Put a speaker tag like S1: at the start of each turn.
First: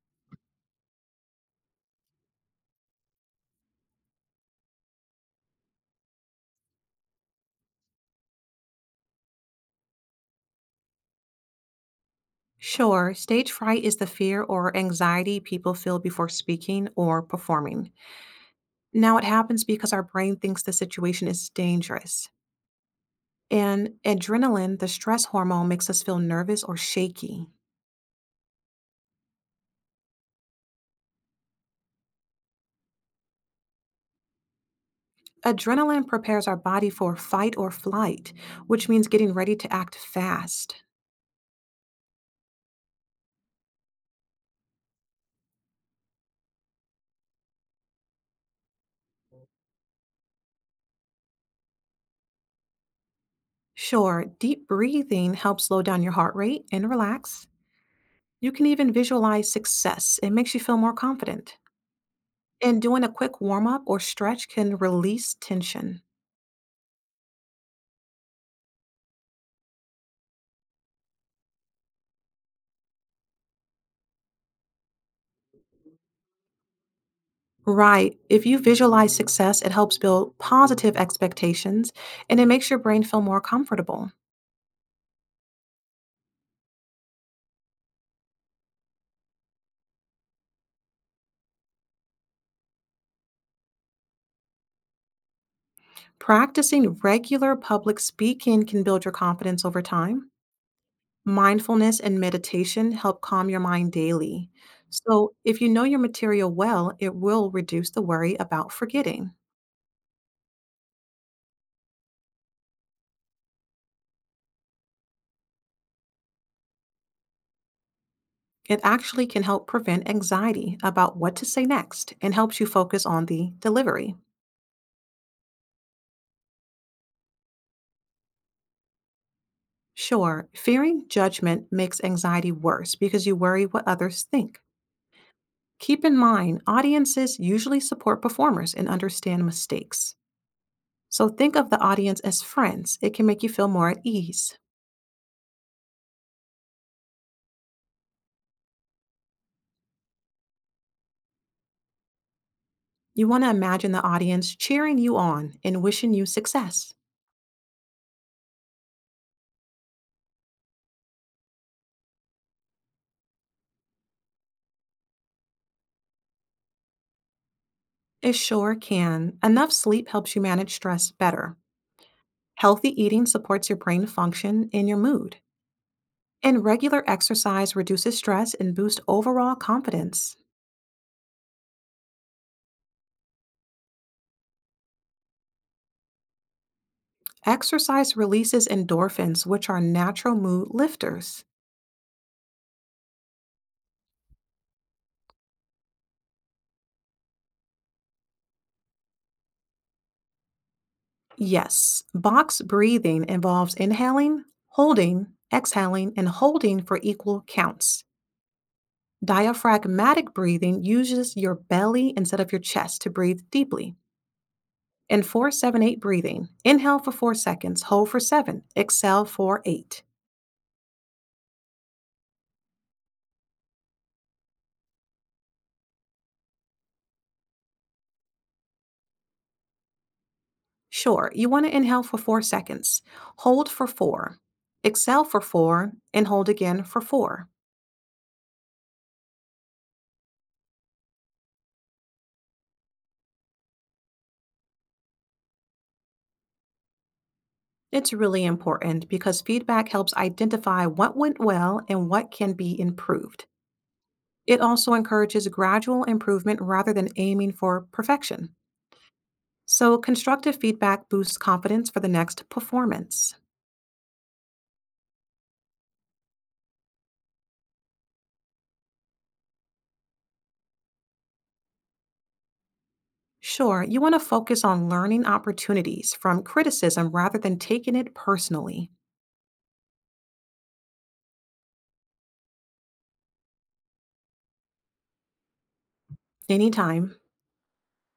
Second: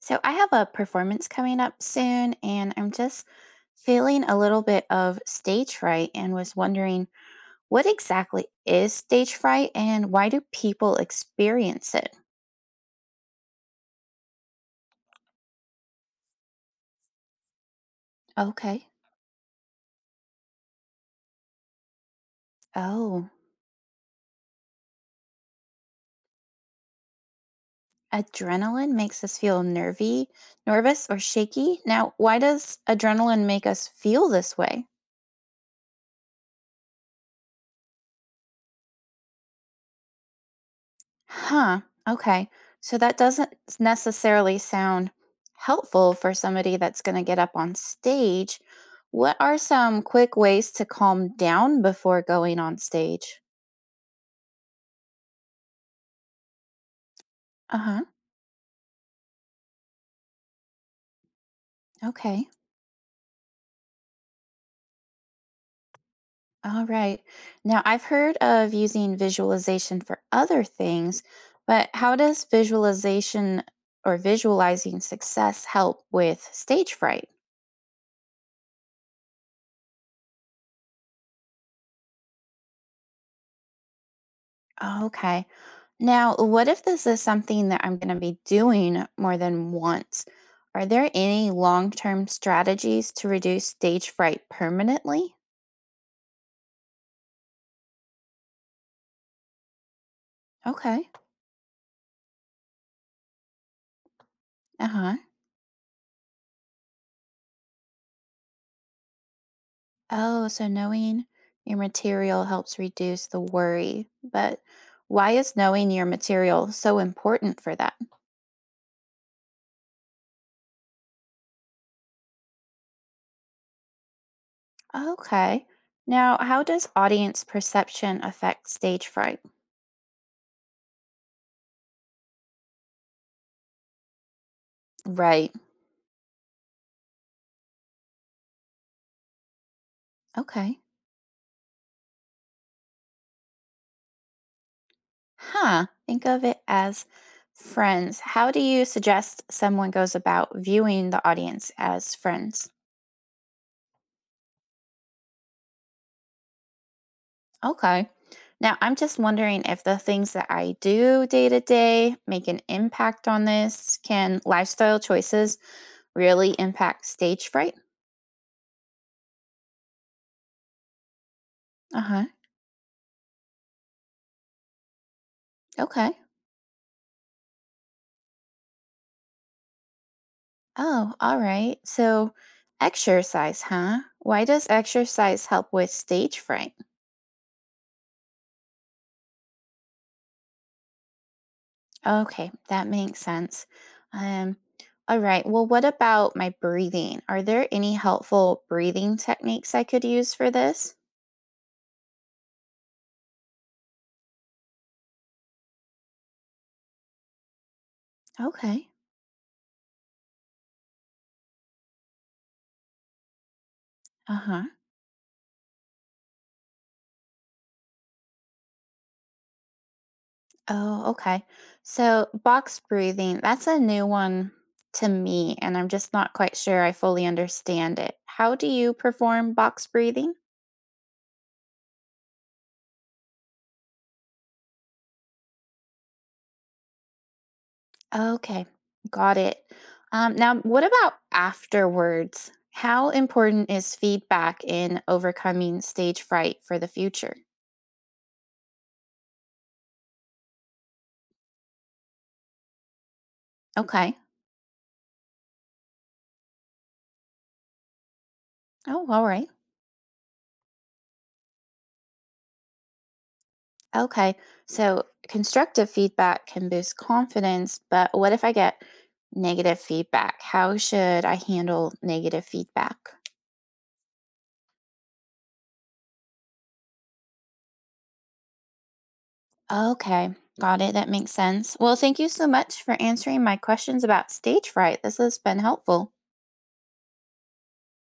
S1: So I have a performance coming up soon, and I'm just feeling a little bit of stage fright and was wondering what exactly is stage fright and why do people experience it?
S2: Sure. Stage fright is the fear or anxiety people feel before speaking or performing.
S1: Okay.
S2: Now, it happens because our brain thinks the situation is dangerous.
S1: Oh,
S2: And adrenaline, the stress hormone, makes us feel nervous or shaky.
S1: adrenaline makes us feel nervy, nervous, or shaky. Now, why does adrenaline make us feel this way?
S2: Adrenaline prepares our body for fight or flight, which means getting ready to act fast.
S1: Huh. Okay. So that doesn't necessarily sound helpful for somebody that's going to get up on stage. What are some quick ways to calm down before going on stage?
S2: Sure, deep breathing helps slow down your heart rate and relax.
S1: Uh huh.
S2: You can even visualize success. It makes you feel more confident.
S1: Okay.
S2: And doing a quick warm up or stretch can release tension.
S1: All right. Now, I've heard of using visualization for other things, but how does visualization or visualizing success help with stage fright?
S2: Right. If you visualize success, it helps build positive expectations and it makes your brain feel more comfortable.
S1: Okay. Now, what if this is something that I'm going to be doing more than once? Are there any long term strategies to reduce stage fright permanently?
S2: Practicing regular public speaking can build your confidence over time.
S1: Okay.
S2: Mindfulness and meditation help calm your mind daily.
S1: Uh huh.
S2: So, if you know your material well, it will reduce the worry about forgetting.
S1: Oh, so knowing your material helps reduce the worry. But why is knowing your material so important for that?
S2: It actually can help prevent anxiety about what to say next and helps you focus on the delivery.
S1: Okay. Now, how does audience perception affect stage fright?
S2: Sure, fearing judgment makes anxiety worse because you worry what others think.
S1: Right.
S2: Keep in mind, audiences usually support performers and understand mistakes.
S1: Okay.
S2: So think of the audience as friends. It can make you feel more at ease.
S1: Huh. Think of it as friends. How do you suggest someone goes about viewing the audience as friends?
S2: You want to imagine the audience cheering you on and wishing you success.
S1: Okay. Now, I'm just wondering if the things that I do day to day make an impact on this. Can lifestyle choices really impact stage fright?
S2: It sure can. Enough sleep helps you manage stress better.
S1: Uh huh.
S2: Healthy eating supports your brain function and your mood.
S1: Okay.
S2: And regular exercise reduces stress and boosts overall confidence.
S1: Oh, all right. So, exercise, huh? Why does exercise help with stage fright?
S2: Exercise releases endorphins, which are natural mood lifters.
S1: Okay, that makes sense. Um, all right. Well, what about my breathing? Are there any helpful breathing techniques I could use for this?
S2: Yes, box breathing involves inhaling, holding, exhaling, and holding for equal counts.
S1: Okay.
S2: Diaphragmatic breathing uses your belly instead of your chest to breathe deeply.
S1: Uh huh.
S2: In 478 breathing, inhale for 4 seconds, hold for 7, exhale for 8.
S1: Oh, okay. So, box breathing, that's a new one to me, and I'm just not quite sure I fully understand it. How do you perform box breathing?
S2: Sure, you want to inhale for 4 seconds, hold for 4, exhale for 4, and hold again for 4.
S1: Okay, got it. Now, what about afterwards? How important is feedback in overcoming stage fright for the future?
S2: It's really important because feedback helps identify what went well and what can be improved.
S1: Okay.
S2: It also encourages gradual improvement rather than aiming for perfection.
S1: Oh, all right.
S2: So, constructive feedback boosts confidence for the next performance.
S1: Okay. So constructive feedback can boost confidence, but what if I get negative feedback? How should I handle negative feedback?
S2: Sure, you want to focus on learning opportunities from criticism rather than taking it personally.
S1: Okay. Got it. That makes sense. Well, thank you so much for answering my questions about stage fright. This has been helpful.
S2: Anytime.